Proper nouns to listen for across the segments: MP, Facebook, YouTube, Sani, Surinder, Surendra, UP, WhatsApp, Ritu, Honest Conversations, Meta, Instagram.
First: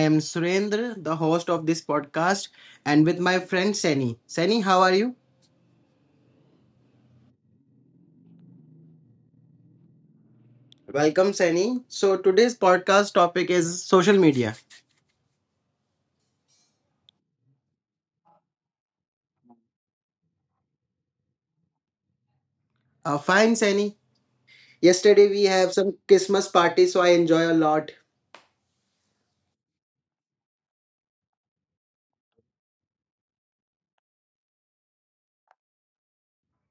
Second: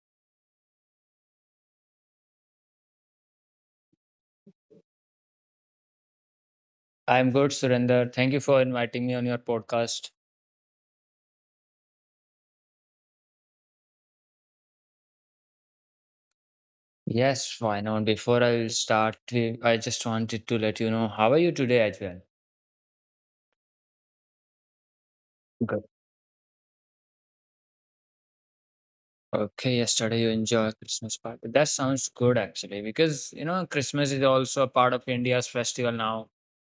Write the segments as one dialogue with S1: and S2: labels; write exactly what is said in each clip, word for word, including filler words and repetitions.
S1: am Surendra, the host of this podcast, and with my friend Sani. Sani, how are you?
S2: I'm good, Surinder. Thank you for inviting me on your podcast.
S1: Welcome, Sani. So, today's podcast topic is social media.
S2: Yes, why not? Before I will start, we- I just wanted to let you know how are you today as well?
S1: Uh, fine, Sani. Yesterday we have
S2: Good.
S1: some Christmas party, so I enjoy a lot.
S2: Okay, yesterday you enjoy Christmas party. That sounds good actually, because you know Christmas is also a part of India's festival now.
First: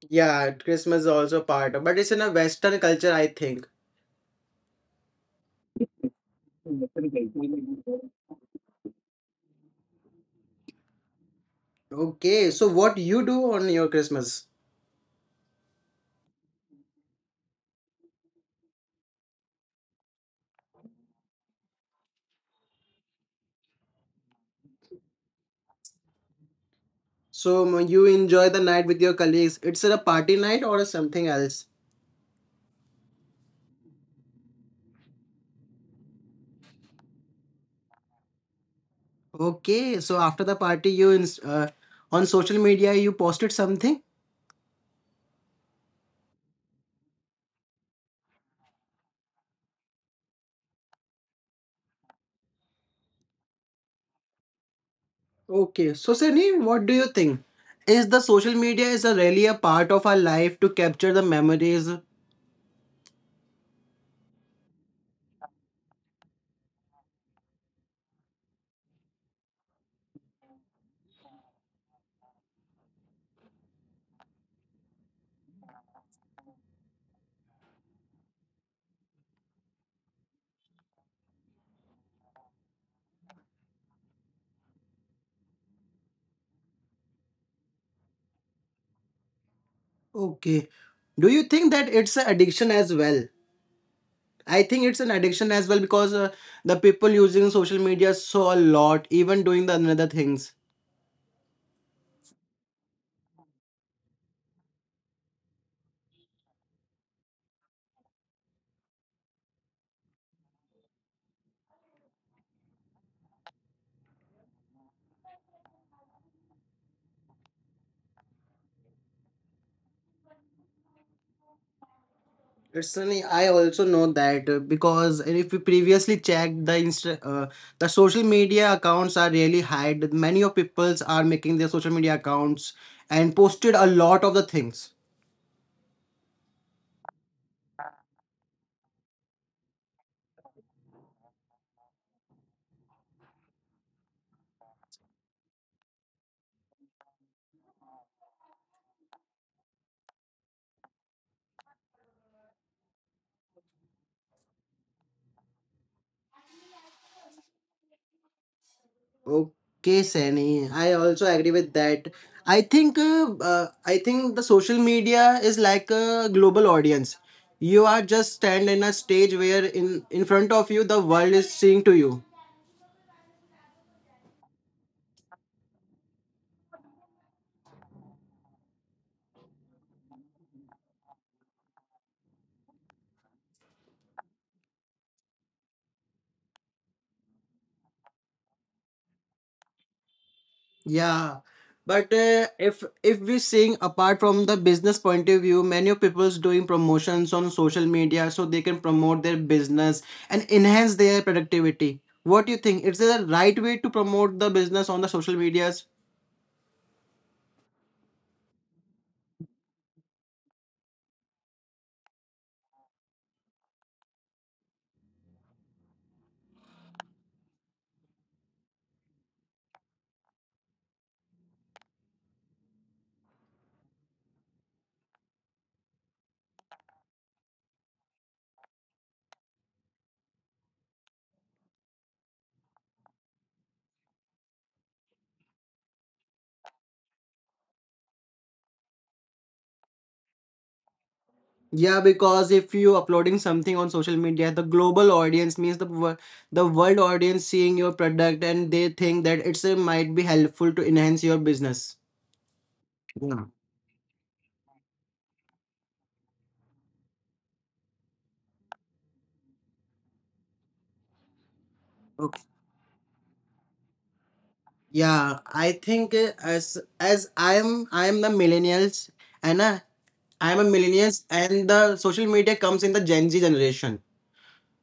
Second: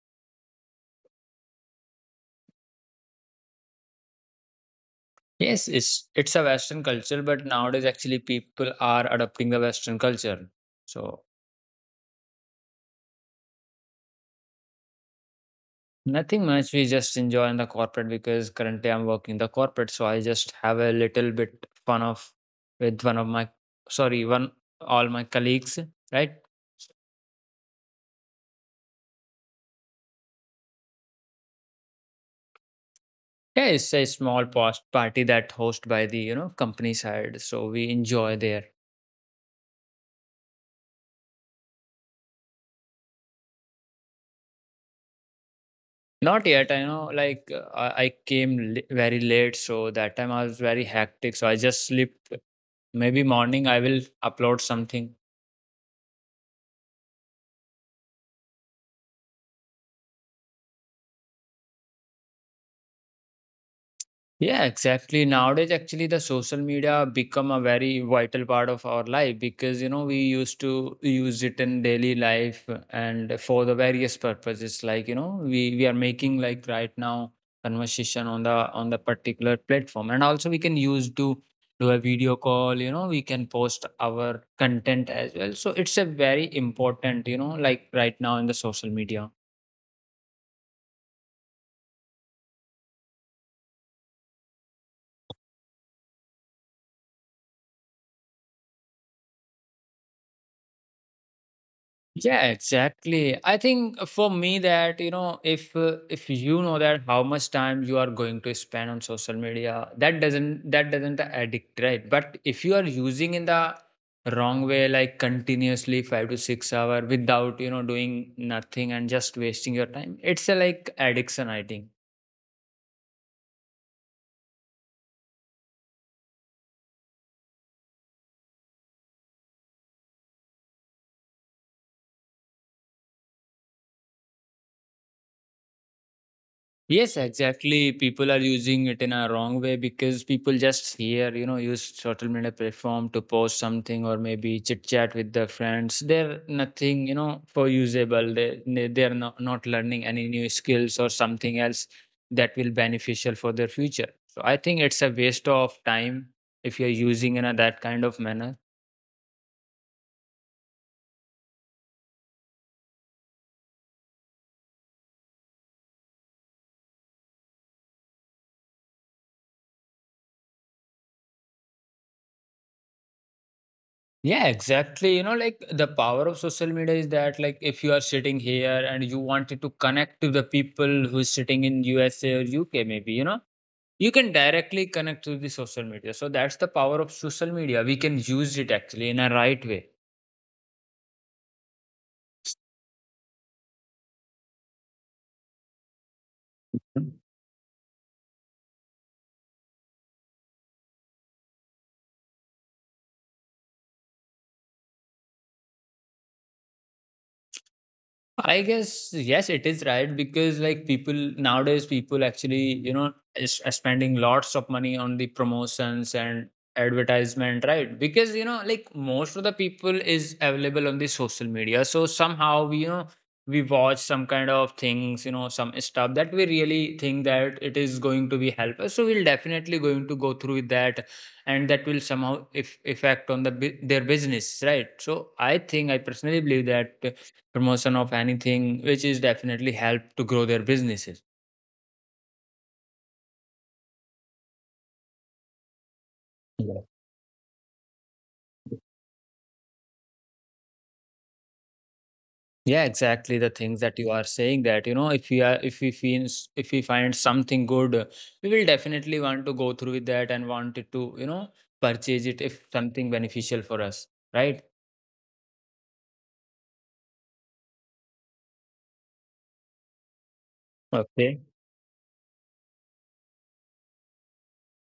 S1: Yeah, Christmas is also part, but it's in a Western culture, I think.
S2: Yes, it's it's a Western culture, but nowadays actually people are adopting the Western culture. So
S1: Okay, so what you do on your Christmas?
S2: nothing much. We just enjoy in the corporate because currently I'm working the corporate, so I just have a little bit fun of with one of my sorry, one all my colleagues, right?
S1: So m- you enjoy the night with your colleagues. It's a party night or something else?
S2: Yeah, it's a small post party that hosted by the you know company side, so we enjoy there.
S1: Okay, so after the party, you ins uh, on social media you posted something.
S2: Not yet, I know. Like uh, I I came li- very late, so that time I was very hectic. So I just sleep. Maybe morning I will upload something.
S1: Okay, so Sunny, what do you think? Is the social media is a really a part of our life to capture the memories?
S2: Yeah, exactly. Nowadays, actually, the social media become a very vital part of our life because you know we used to use it in daily life and for the various purposes. Like you know, we we are making like right now conversation on the on the particular platform, and also we can use to do a video call. You know, we can post our content as well. So it's a very important, you know, like right now in the social media.
S1: Okay, do you think that it's an addiction as well? I think it's an addiction as well because uh, the people using social media saw a lot, even doing the another things.
S2: Yeah, exactly. I think for me that, you know, if uh, if you know that how much time you are going to spend on social media, that doesn't that doesn't addict, right? But if you are using in the wrong way, like continuously five to six hour without, you know, doing nothing and just wasting your time, it's a like addiction, I think.
S1: Personally, I also know that uh, because if we previously checked the insta uh, the social media accounts are really hide. Many of peoples are making their social media accounts and posted a lot of the things.
S2: Yes, exactly. People are using it in a wrong way because people just here, you know, use social media platform to post something or maybe chit chat with their friends. They're nothing, you know, for usable. They they- they're not, not learning any new skills or something else that will beneficial for their future. So I think it's a waste of time if you're using in a that kind of manner.
S1: Okay, Sani, I also agree with that. I think uh, uh, I think the social media is like a global audience. You are just stand in a stage where in in front of you the world is seeing to you.
S2: Yeah, exactly. You know, like the power of social media is that like if you are sitting here and you wanted to connect to the people who's sitting in U S A or U K maybe, you know, you can directly connect through the social media. So that's the power of social media. We can use it actually in a right way.
S1: Yeah, but uh, if if we seeing apart from the business point of view, many people's doing promotions on social media so they can promote their business and enhance their productivity. What do you think? Is it the right way to promote the business on the social medias?
S2: I guess yes, it is right because like people nowadays, people actually you know is are spending lots of money on the promotions and advertisement, right? Because you know like most of the people is available on the social media, so somehow we you know we watch some kind of things, you know, some stuff that we really think that it is going to be help us. So we'll definitely going to go through with that, and that will somehow if effect on the bu- their business, right? So I think I personally believe that promotion of anything, which is definitely help to grow their businesses.
S1: Yeah, because if you uploading something on social media, the global audience means the wor- the
S2: Yeah.
S1: world audience seeing your product and they think that it's uh, might be helpful to enhance your business.
S2: Yeah, exactly the things that you are saying that you know if we are if we find, if we find something good, uh, we will definitely want to go through with that and want it to you know purchase it if something beneficial for us, right?
S1: Yeah, I think uh, as as I'm I'm the millennials and uh, I'm a millennials
S2: Okay.
S1: and the social media comes in the Gen Z generation.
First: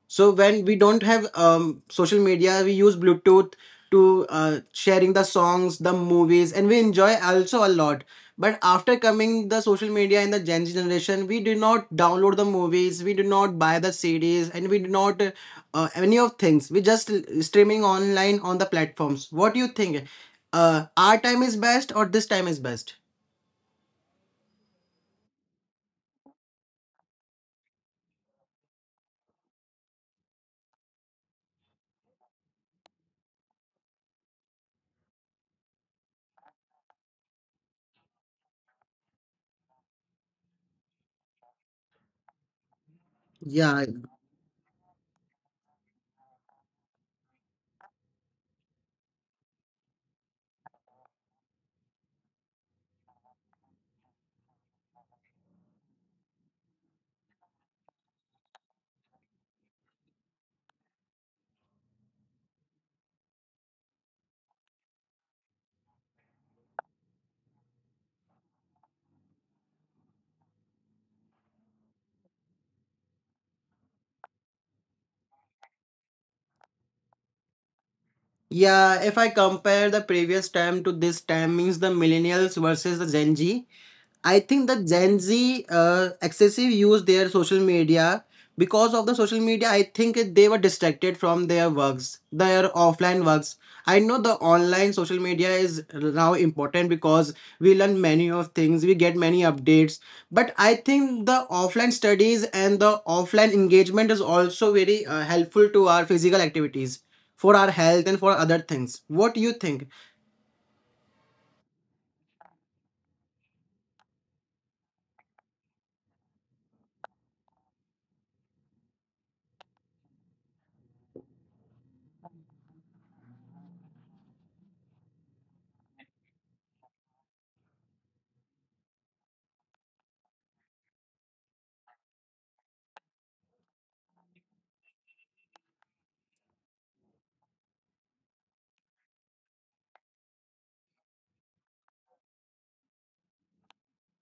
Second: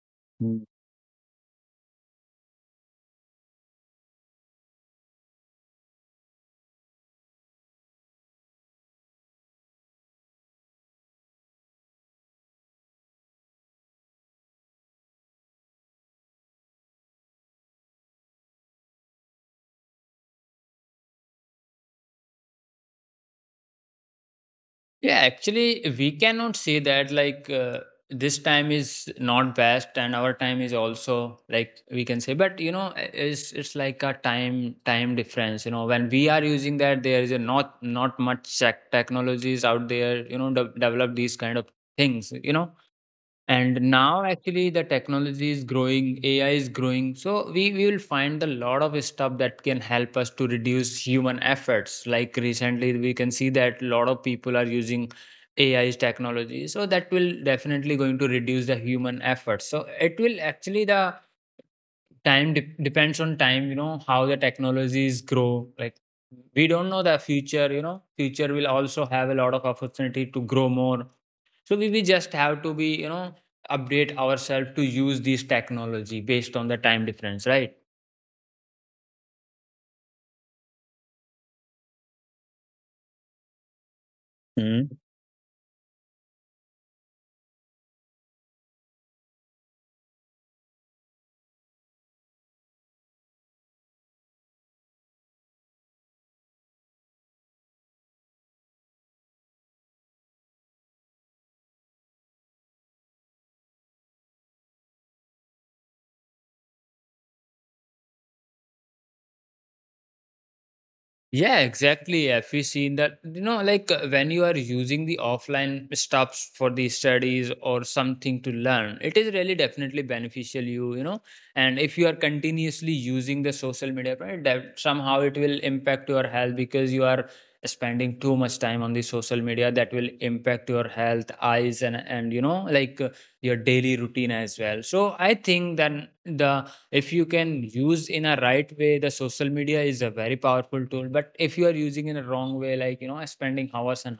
S1: So when we don't have um, social media, we use Bluetooth to uh, sharing the songs, the movies, and we enjoy also a lot. But after coming the social media in the Gen Z generation, we do not download the movies, we do not buy the C Ds, and we do not uh, uh, any of things. We just streaming online on the platforms. What do you think? Uh, our time is best or this time is best?
S2: Yeah, actually, we cannot say that like uh, this time is not best and our time is also like we can say, but you know, i- it's it's like a time time difference. You know, when we are using that, there is a not not much tech technologies out there. You know, de- develop these kind of things. You know, and
S1: Yeah,
S2: now actually the technology is growing, A I is growing. So we, we will find a lot of stuff that can help us to reduce human efforts. Like recently we can see that a lot of people are using A I's technology. So that will definitely going to reduce the human efforts. So it will actually the time de- depends on time, you know, how the technologies grow. Like we don't know the future, you know, future will also have a lot of opportunity to grow more, so we, we just have to be you know update ourselves to use this technology based on the time difference,
S1: yeah. If I compare the previous time to this time, means the millennials versus the Gen Z. I think the
S2: right.
S1: Gen Z uh, excessive use their social media because of the social media. I think they were distracted from their works, their offline works. I know the online social media is now important because we learn many of things, we get many updates. But I think the offline studies and the offline engagement is also very uh, helpful to our physical activities, for our health and for other things. What do you think?
S2: Yeah, exactly. Have you seen that? You know, like uh, when you are using the offline stuffs for the studies or something to learn, it is really definitely beneficial. You, you know, and if you are continuously using the social media, right, that somehow it will impact your health because you are spending too much time on the social media. That will impact your health, eyes, and and you know, like uh, your daily routine as well. So I think that the if you can use in a right way, the social media is a very powerful tool, but if you are using in a wrong way like you know spending hours and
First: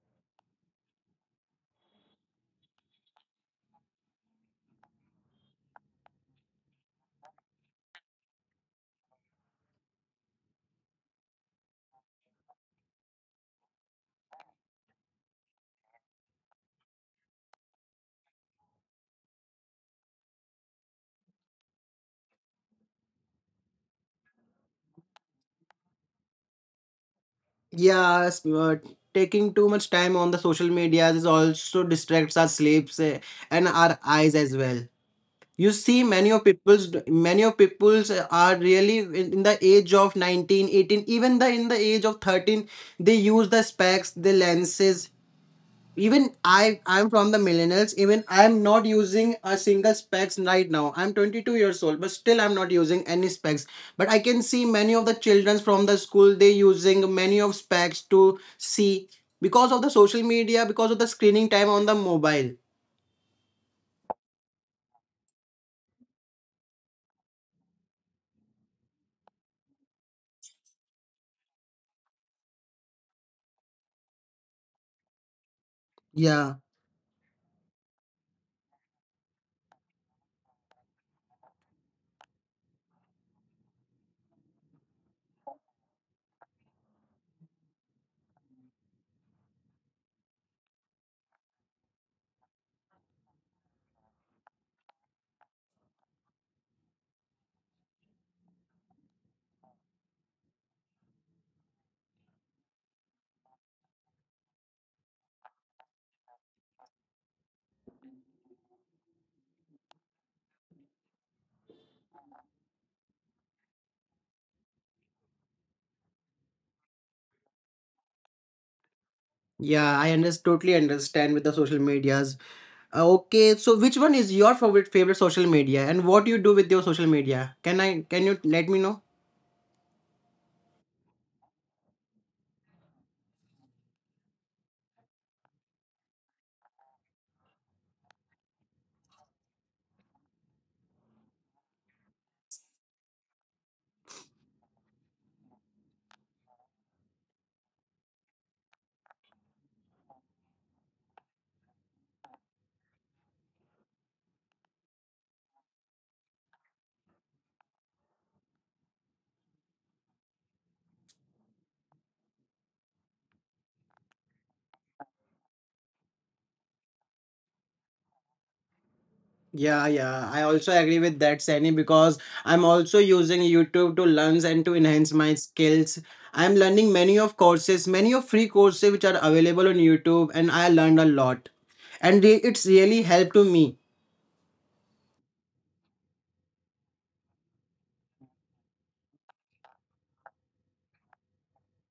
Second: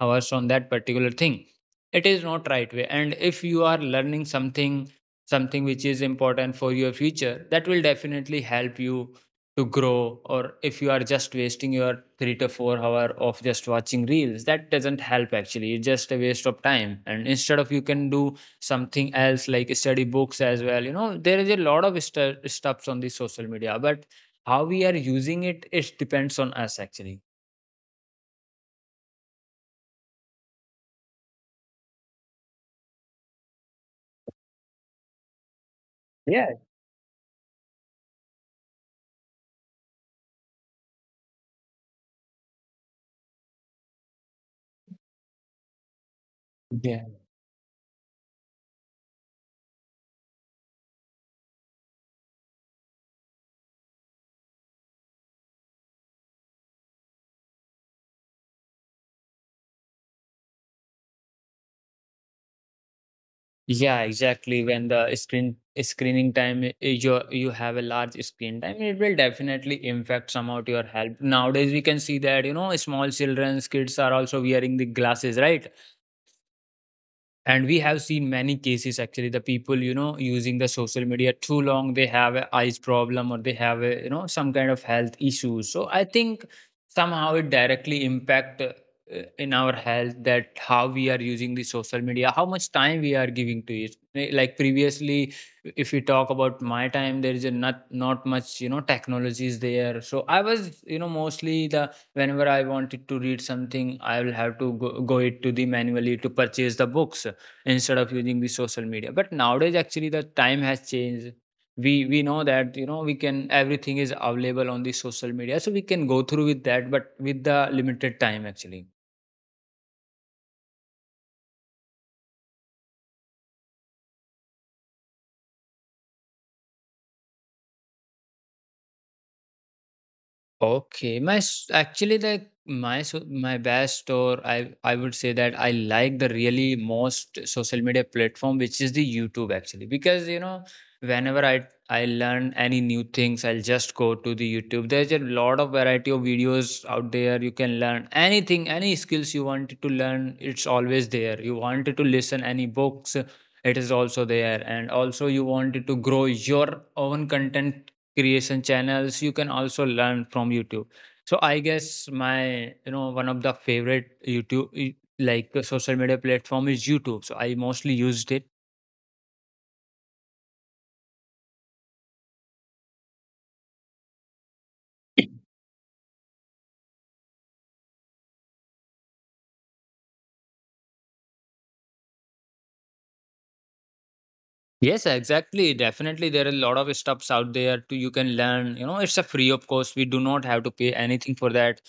S2: hours on that particular thing, it is not right way. And if you are learning something something which is important for your future, that will definitely help you to grow. Or if you are just wasting your three to four hour of just watching reels, that doesn't help actually, it's just a waste of time, and instead of you can do something else like study books as well. You know, there is a lot of stu- stuffs on the social media, but how we are using it, it depends on us actually.
S1: Yes, but taking too much time on the social media is also distracts our sleeps eh, and our eyes as well. You see, many of people's many of people's eh, are really in in the age of nineteen, eighteen, even the in the age of thirteen, they use the specs, the lenses, even i
S2: Yeah.
S1: i'm from the millennials, even I'm not using a single specs right now. I'm twenty-two years old, but still I'm not using any specs. But I can see many of the children from the school, they using many of specs to see because of the social media, because of the screening time on the mobile.
S2: Yeah, exactly. When the screen screening time i- is your you have a large screen time, it will definitely impact somehow to your health. Nowadays, we can see that you know small children's kids are also wearing the glasses, right?
S1: Yeah,
S2: And we have seen many cases actually, the people, you know, using the social media too long, they have a eyes problem or they have a, you know, some kind of health issues. So I think somehow it directly impact uh, in our health, that how we are using the social media, how much time we are giving to it. Eh, like previously, if we talk about my time, there is a not not much, you know, technology is there. So I was, you know, mostly the whenever I wanted to read something, I will have to go, go it to the manually to purchase the books instead of using the social media. But nowadays actually the time has changed, we we know that you know we can everything is available on the social media, so we can go through with that but with the limited time actually.
S1: yeah i under- totally understand with the social medias. Uh, okay, so which one is your favorite favorite social media and what you do with your social media? can i can you let me know?
S2: Okay, my s actually, like, my so my best or I I would say that I like the really most social media platform, which is the YouTube actually, because, you know, whenever I I learn any new things, I'll just go to the YouTube. There's a lot of variety of videos out there. You can learn anything, any skills you wanted to learn, it's always there. You wanted to listen any books, it is also there. And also you wanted to grow your own content creation channels, you can also learn from YouTube. So I guess my you know one of the favorite youtube y- like uh, social media platform is YouTube, so I mostly used it.
S1: Yeah, yeah. I also agree with that, Sani, because I'm also using YouTube to learn and to enhance my skills. I'm learning many of courses, many of free courses which are available on YouTube, and I learned a lot. And re- it's really helped to me.
S2: Yes, exactly, definitely there are a lot of stuffs out there to you can learn, you know it's a free of course, we do not have to pay anything for that.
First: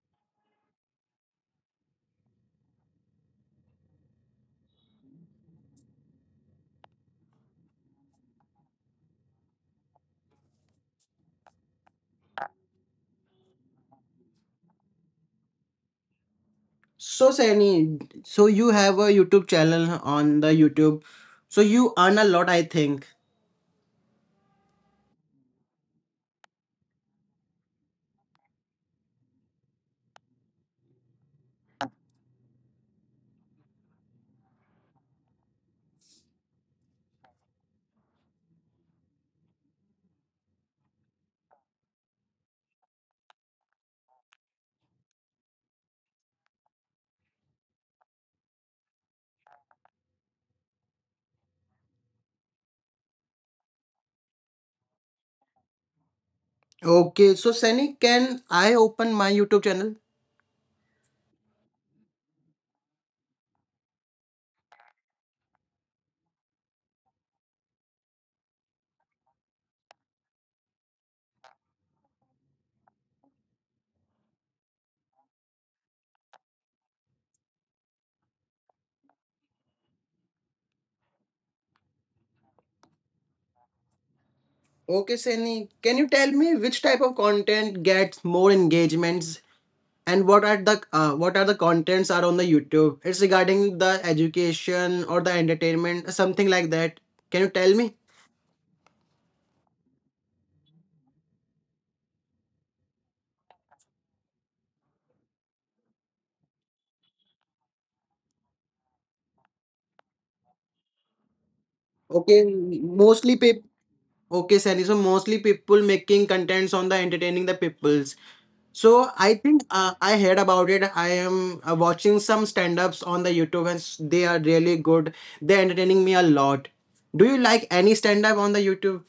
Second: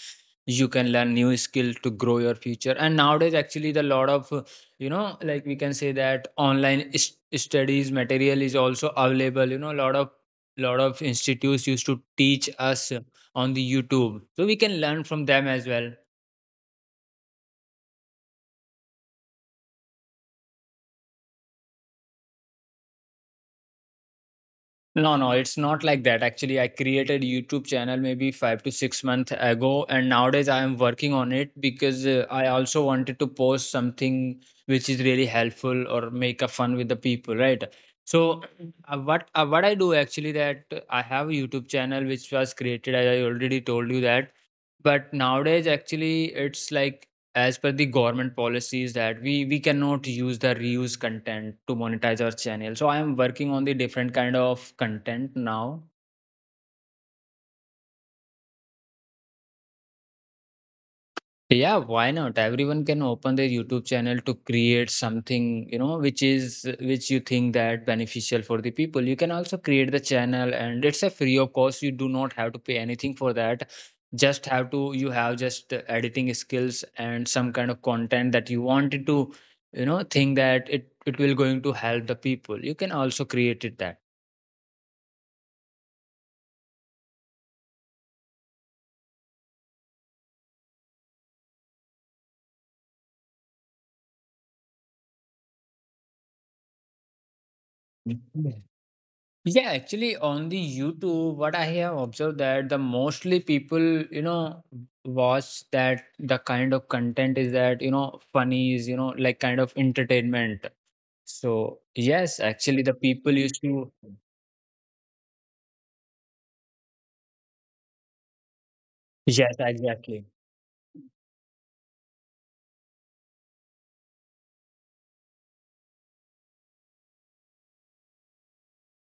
S2: You can learn new skill to grow your future. And nowadays actually the lot of uh, you know like we can say that online s- studies material is also available, you know, lot of lot of institutes used to teach us on the YouTube, so we can learn from them as well.
S1: So, Sani, so you have a YouTube channel on the YouTube. So you earn a lot, I think.
S2: No, no, it's not like that. Actually, I created YouTube channel maybe five to six months ago, and nowadays I am working on it because uh, I also wanted to post something which is really helpful or make a fun with the people, right? So, uh, what uh, what I do actually that uh, I have a YouTube channel which was created, as I already told you that. But nowadays, actually, it's like as per the government policies that we we cannot use the reuse content to monetize our channel, so I am working on the different kind of content now.
S1: Okay, so Sani, can I open my YouTube channel?
S2: Yeah, why not? Everyone can open their YouTube channel to create something, you know, which is which you think that beneficial for the people. You can also create the channel and it's a free of course. You do not have to pay anything for that. Just have to You have just uh, editing skills and some kind of content that you wanted to, you know, think that it it will going to help the people. You can also create it
S1: Okay, Sani, can you tell me which type of content gets more engagements and what are the uh, what are the contents are on the YouTube? It's regarding the education or the entertainment, something like that? Can you tell me?
S2: that. Yeah, actually, on the YouTube, what I have observed that the mostly people, you know, watch that the kind of content is that, you know, funny is, you know, like kind of entertainment. So, yes,
S1: Okay,
S2: actually, the people
S1: mostly
S2: used
S1: people.
S2: to.
S1: Okay, Sunny. So mostly people making contents on the entertaining the peoples. So i
S2: Yes,
S1: think uh,
S2: exactly.
S1: i heard about it. I am uh, watching some stand-ups on the YouTube and s- they are really good. They're entertaining me a lot. Do you like any stand-up on the YouTube?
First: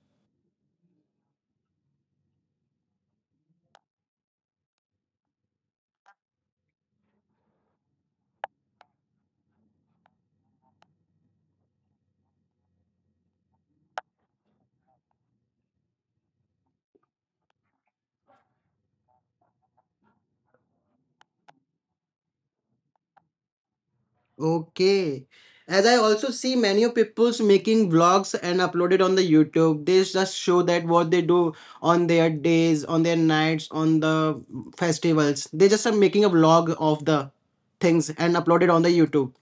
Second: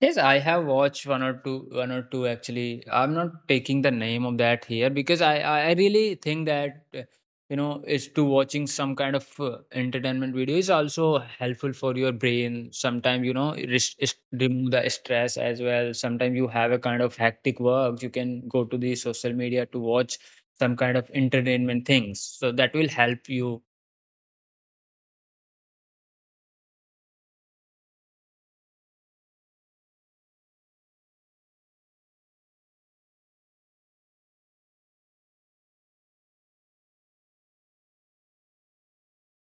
S2: Yes, I have watched one or two, one or two actually. I'm not taking the name of that here because I, I I really think that uh, you know, is to watching some kind of uh, entertainment video is also helpful for your brain. Sometimes you know, it res- is- remove the stress as well. Sometimes you have a kind of hectic work, you can go to the social media to watch some kind of entertainment things. So that will help you.
S1: Okay. As I also see many people's making vlogs and uploaded on the YouTube. They just show that what they do on their days, on their nights, on the festivals. They just are making a vlog of the things and uploaded on the YouTube.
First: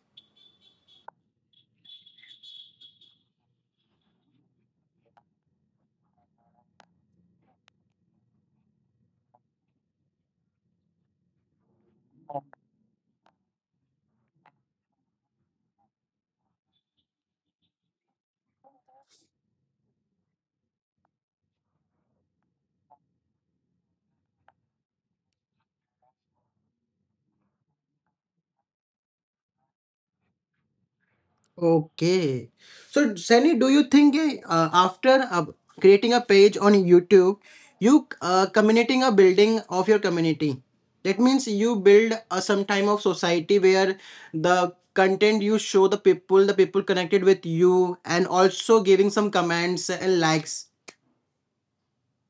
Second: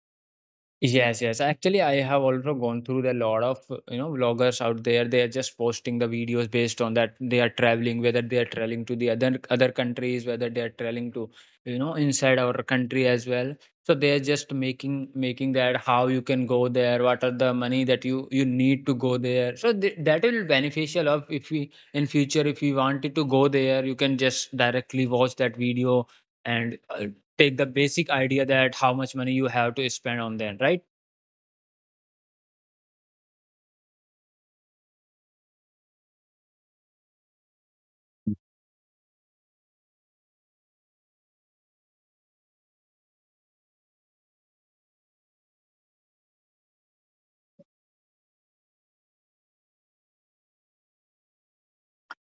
S2: Yes, yes. Actually, I have also gone through the lot of you know vloggers out there. They are just posting the videos based on that they are traveling, whether they are traveling to the other other countries, whether they are traveling to you know inside our country as well. So they are just making making that how you can go there, what are the money that you you need to go there. So th- that will beneficial of if we in future if we wanted to go there, you can just directly watch that video and uh, take the basic idea that how much money you have to spend on them, right?
S1: Okay. So, Sunny, do you think eh, uh, after uh, creating a page on YouTube, you uh, communicating a building of your community? That means you build a some time of society where the content you show the people, the people connected with you, and also giving some comments and likes.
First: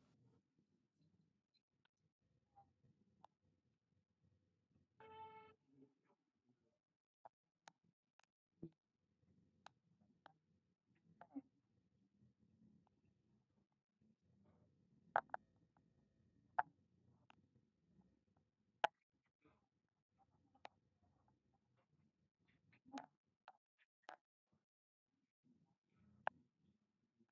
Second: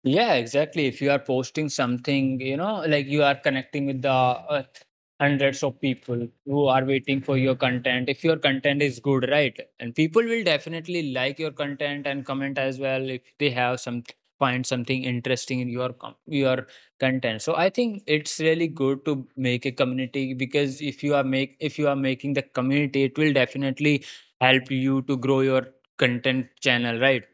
S2: Yeah, exactly. If you are posting something, you know, like you are connecting with the uh, hundreds of people who are waiting for your content. If your content is good, right? And people will definitely like your content and comment as well if they have some find something interesting in your com- your content. So I think it's really good to make a community because if you are make if you are making the community, it will definitely help you to grow your content channel, right?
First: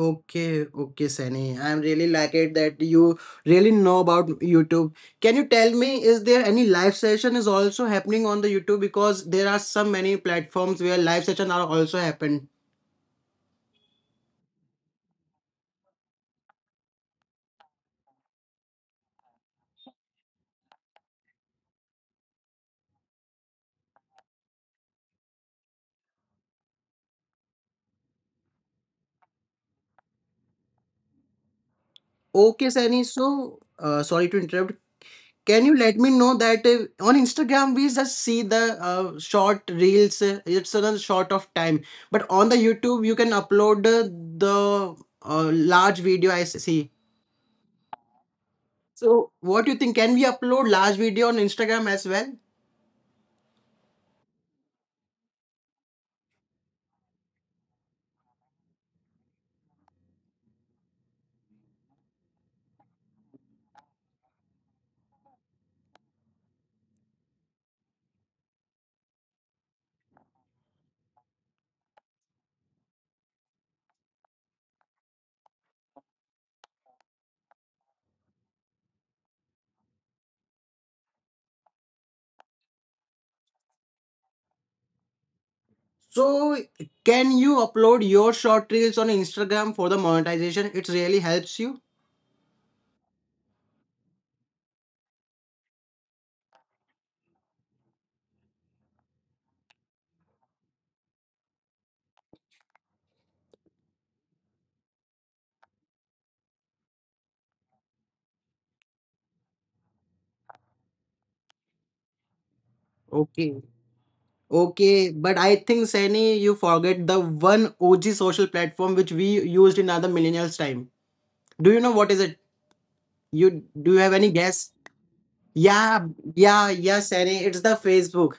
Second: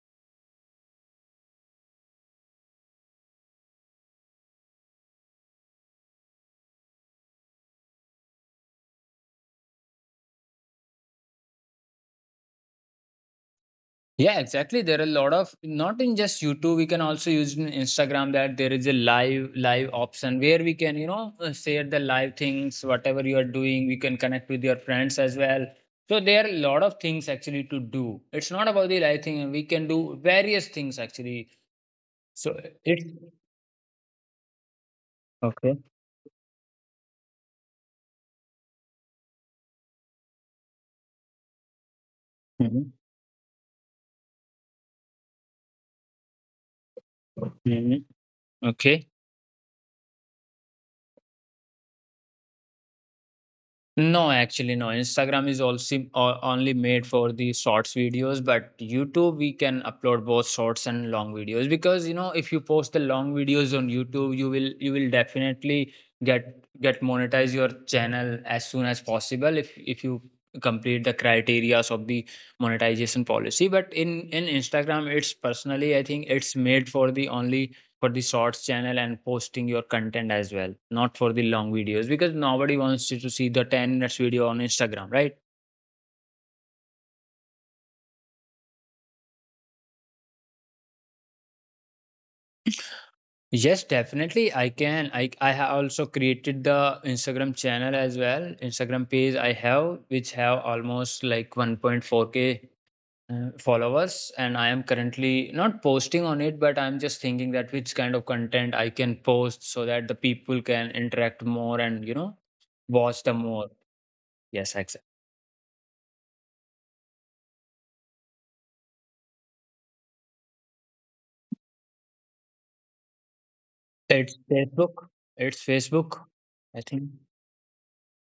S1: Okay, okay, Sunny. I'm really like it that you really know about YouTube. Can you tell me, is there any live session is also happening on the YouTube? Because there are so many platforms where live session are also happen.
S2: Yeah, exactly. There are a lot of not in just YouTube. We can also use in Instagram that there is a live live option where we can you know uh, share the live things, whatever you are doing. We can connect with your friends as well. So there are a lot of things actually to do. It's not about the live thing. We can do various things actually. So
S1: Okay,
S2: it's
S1: Sunny. So, uh, sorry to interrupt. Can you
S2: okay.
S1: let me know that uh, on Instagram we just see the uh, short reels. Uh, it's a short of time, but on the
S2: Hmm.
S1: YouTube you can upload uh, the uh, large video. I see.
S2: Hmm. Okay.
S1: So what do you think? Can we upload large video on Instagram as well?
S2: No, actually, no. Instagram is also o- only made for the shorts videos, but YouTube we can upload both shorts and long videos because you know if you post the long videos on YouTube, you will you will definitely get get monetize your channel as soon as possible if if you complete the criterias of the monetization policy. But in in Instagram, it's personally I think it's made for the only for the shorts channel and posting your content as well, not for the long videos because nobody wants you to see the 10 minutes video on Instagram, right?
S1: So can you upload your short reels on Instagram for the monetization? It really helps you.
S2: Yes, definitely I can. I I have also created the Instagram channel as well. Instagram page I have which have almost like one point four k uh, followers, and I am currently not posting on it, but I'm just thinking that which kind of content I can post so that the people can interact more and you know watch the
S1: Okay.
S2: more. Yes, exactly.
S1: Okay, but I think Sani, you forget the one O G social platform which we used in other millennials' time. Do you know what is it? You Do you have any
S2: It's
S1: guess?
S2: Facebook. It's
S1: Yeah,
S2: Facebook,
S1: yeah,
S2: I
S1: yeah,
S2: think.
S1: Sani, it's the Facebook.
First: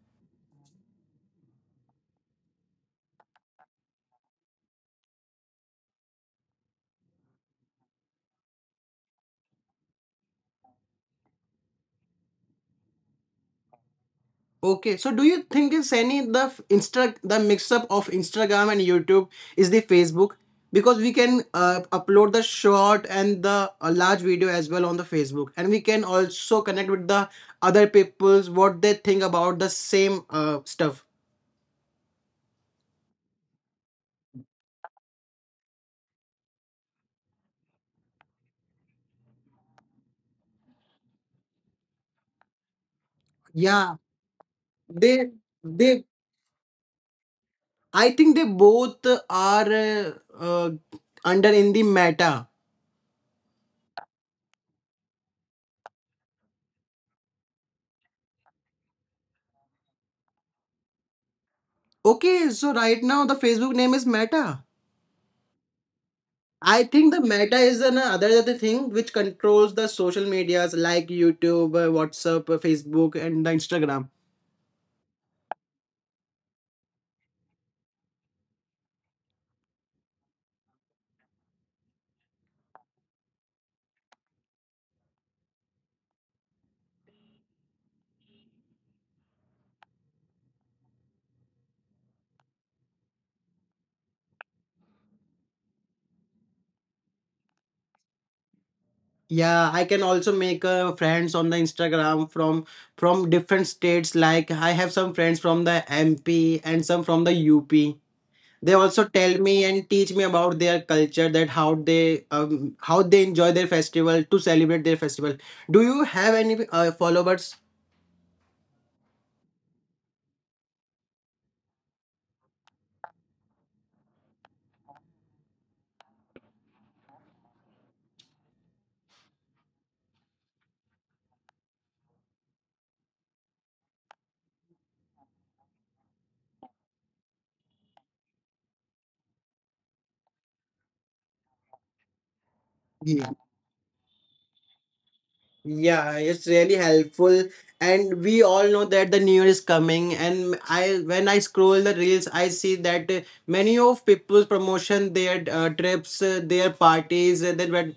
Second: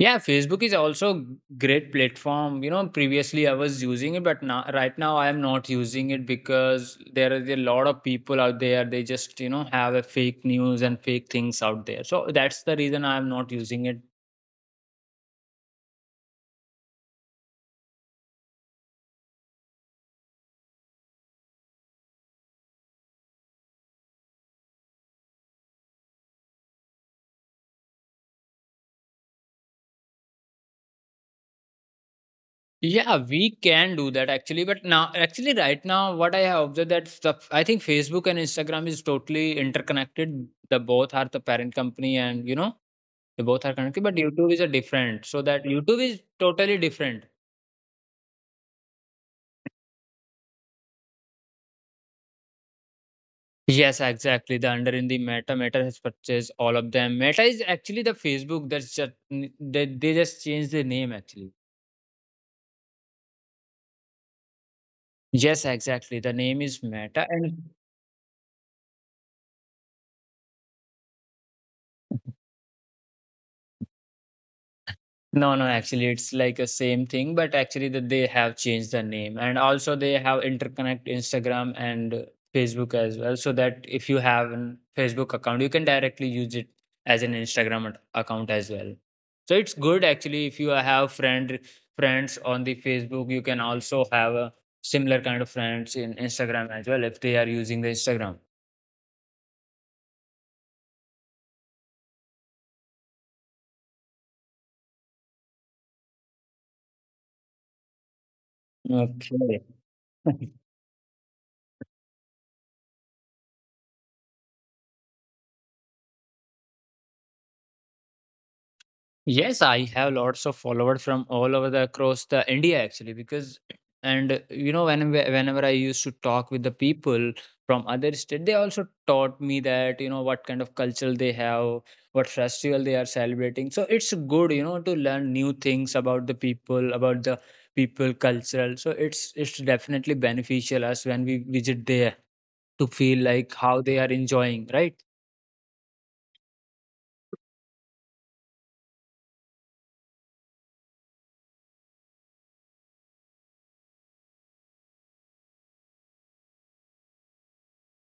S2: Yeah, Facebook is also great platform. You know, previously I was using it, but now right now I am not using it because there is a lot of people out there. They just you know have a fake news and fake things out there. So that's the reason I am not using it.
S1: Okay, so do you think is any the f- insta the mix up of Instagram and YouTube is the Facebook? Because we can uh, upload the short and the uh, large video as well on the Facebook, and we can also connect with the other people's what they think about the same uh, stuff.
S2: Yeah, we can do that actually, but now actually right now what I have observed that stuff. I think Facebook and Instagram is totally interconnected. The both are the parent company, and you know They both are
S1: Yeah,
S2: connected, but YouTube is a different.
S1: they
S2: So that YouTube
S1: they
S2: is totally different.
S1: I think they both are uh, uh, under in the Meta.
S2: Yes, exactly. The under in the Meta. Meta has purchased all of them. Meta is actually the Facebook. That's just they, they just changed the name actually.
S1: Okay, so right now the Facebook name is Meta.
S2: Yes, exactly. The name is
S1: I think
S2: Meta,
S1: the Meta
S2: and
S1: is another other thing which controls the social medias like YouTube, uh, WhatsApp, uh, Facebook, and the Instagram.
S2: no, no, actually, it's like a same thing, but actually that they have changed the name and also they have interconnect Instagram and Facebook as well. So that if you have an Facebook account, you can directly use it as an Instagram ac- account as well. So it's good actually if you have friend friends on the Facebook, you can also have a similar kind of friends in Instagram as well if they are using the Instagram.
S1: Yeah, I can also make uh, friends on the Instagram from from different states. Like I have some friends from the M P and some from the U P. They also tell me
S2: Okay.
S1: and teach me about their culture, that how they um, how they enjoy their festival to celebrate their festival. Do you have any uh, followers?
S2: Yes, I have lots of followers from all over the across the India actually because and uh, you know when whenever I used to talk with the people from other state, they also taught me that you know what kind of culture they have, what festival they are celebrating. So it's good you know to learn new things about the people, about the people cultural. So it's it's definitely beneficial us when we visit there to feel like how they are enjoying, right?
S1: Yeah, it's really helpful. And we all know that the new year is coming. And I, when I scroll the reels, I see that uh, many of people's promotion their uh, trips, uh, their parties, uh, that where,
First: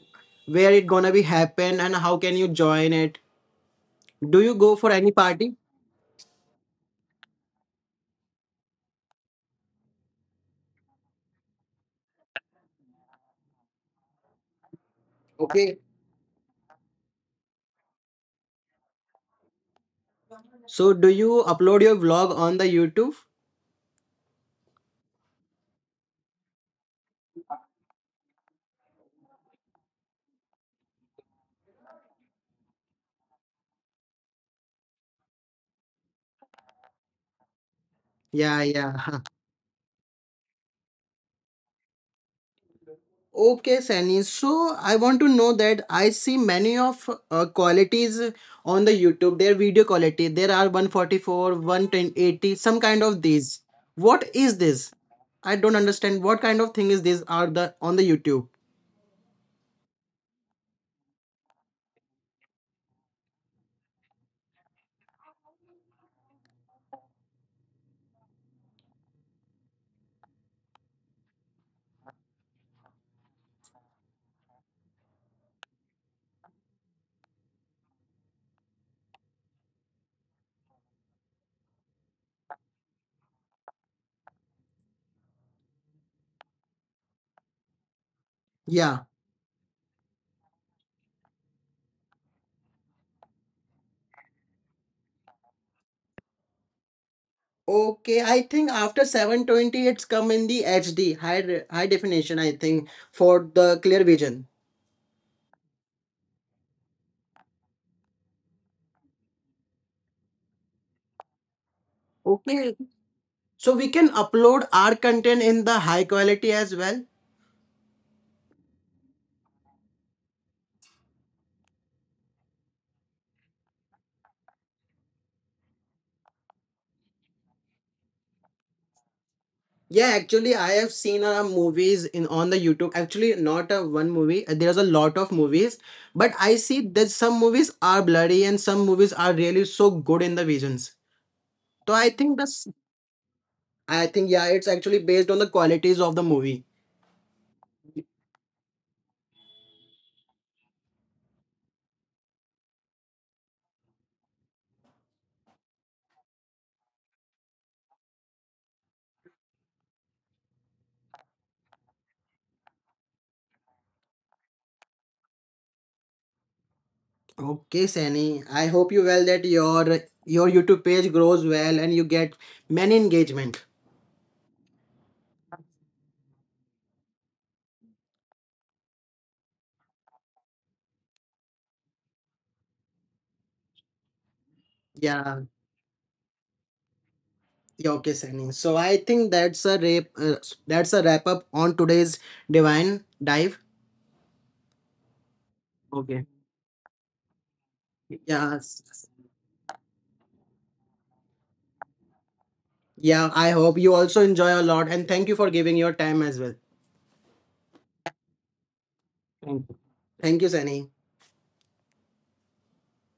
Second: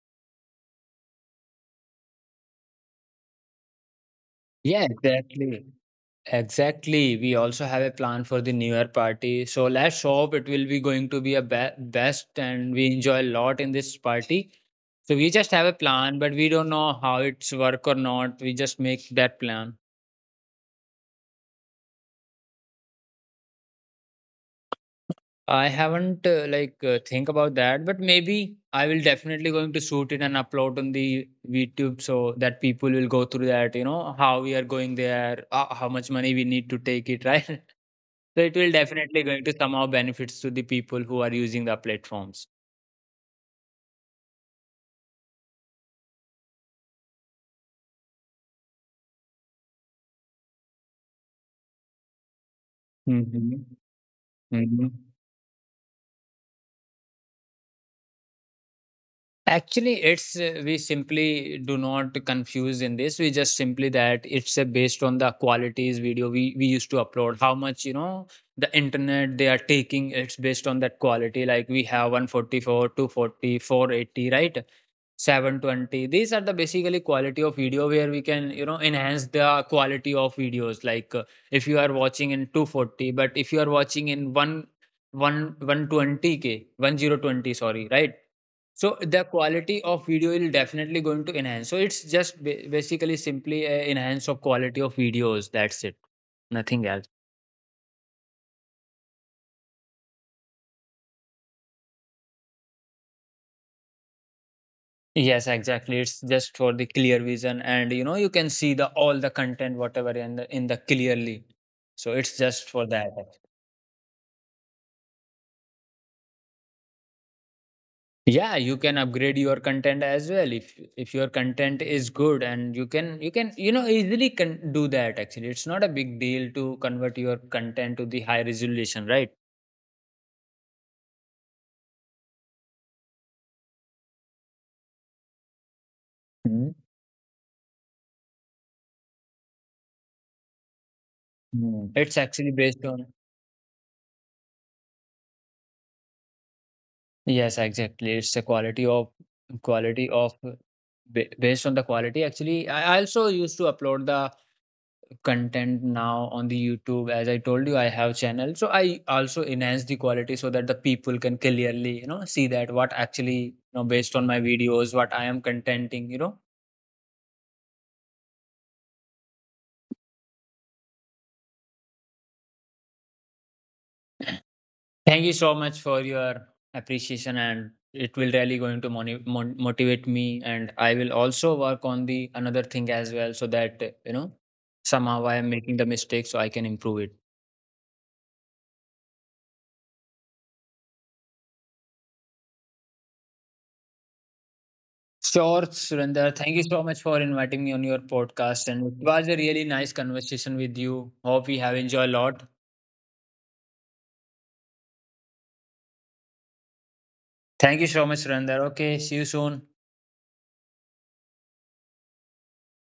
S1: where it gonna be happen and how can you join it. Do you go
S2: Yeah,
S1: for any party?
S2: exactly. Exactly. We also have a plan for the New Year party. So let's hope it will be going to be a be best and we enjoy a lot in this party. So we just have a
S1: Okay.
S2: plan, but we don't know how it's work or not. We just make that plan.
S1: So do you upload your vlog on the YouTube?
S2: I haven't uh, like uh, think about that, but maybe I will definitely going to shoot it and upload on the YouTube so that people will go through that, you know, how we are going there, uh, how much money we need to take it, right? So it
S1: Yeah,
S2: will definitely
S1: yeah.
S2: going to somehow benefits to the people who are using the platforms.
S1: Okay, Sunny. So I want to know that I see many of uh, qualities on the YouTube. Their video quality. There are one forty-four, one eighty, some kind of these.
S2: Mhm.
S1: What is this?
S2: Mhm.
S1: I don't understand. What kind of thing is these are the on the YouTube?
S2: Actually, it's uh, we simply do not confuse in this. We just simply that it's uh, based on the qualities video we we used to upload. How much you know the internet they are taking. It's based on that quality. Like we have one forty four, two forty four, eighty, right? seven twenty. These are the basically quality of video where we can, you know, enhance the quality of videos. Like uh, if you are watching in two forty, but if you are watching in one, one one twenty k, one thousand twenty, sorry, right? So
S1: Yeah.
S2: the quality of video is definitely going to enhance. So it's just ba- basically simply a enhance of quality of videos. That's it. Nothing else.
S1: Okay, I think after seven twenty it's come in the H D high re- high definition, I think, for the clear vision.
S2: Yes, exactly. It's just for the clear vision, and you know you can see the all the content whatever in the in the clearly. So it's just
S1: Okay.
S2: for that.
S1: So we can upload our content in the high quality as well.
S2: Yeah, you can upgrade your content as well if if your content is good, and you can you can you know easily can do that. Actually, it's not a big deal to convert your content to the high resolution, right?
S1: Yeah, actually, I have seen uh, movies in on the YouTube. Actually, not uh, one movie. uh, There's a lot of movies, but I
S2: Mhm.
S1: see that some movies are bloody and some movies are really so good in the visions.
S2: Mm.
S1: So I
S2: It's
S1: think
S2: actually
S1: that's.
S2: based on.
S1: I think yeah, it's actually based on the qualities of the movie.
S2: Yes, exactly. It's a quality of quality of ba- based on the quality actually. i I also used to upload the content now on the youtube, as I told you I have channel, so I also enhance the quality so that the people can clearly you know see that what actually you know based on my videos what I am contenting you know
S1: Okay, Sani. I hope you well that your your YouTube page grows well and you get many engagement.
S2: Thank you so much for your appreciation, and it will really going to moni- mon- motivate me, and I will also work on the another thing as well so that uh, you know somehow I
S1: Yeah.
S2: am making the mistake, so I can improve it.
S1: Yeah, okay, Sani. So I think that's a wrap. Uh, that's a wrap up on today's divine dive.
S2: Sure, Surinder.
S1: Okay.
S2: Thank you so much for inviting me on your
S1: Yeah.
S2: podcast. And it was a really nice conversation with you. Hope we have enjoyed a lot.
S1: Yeah, I hope you also enjoy a lot and thank you for giving your time as well.
S2: Thank you so much, Surinder. Okay, see you soon.
S1: Thank you, Sunny.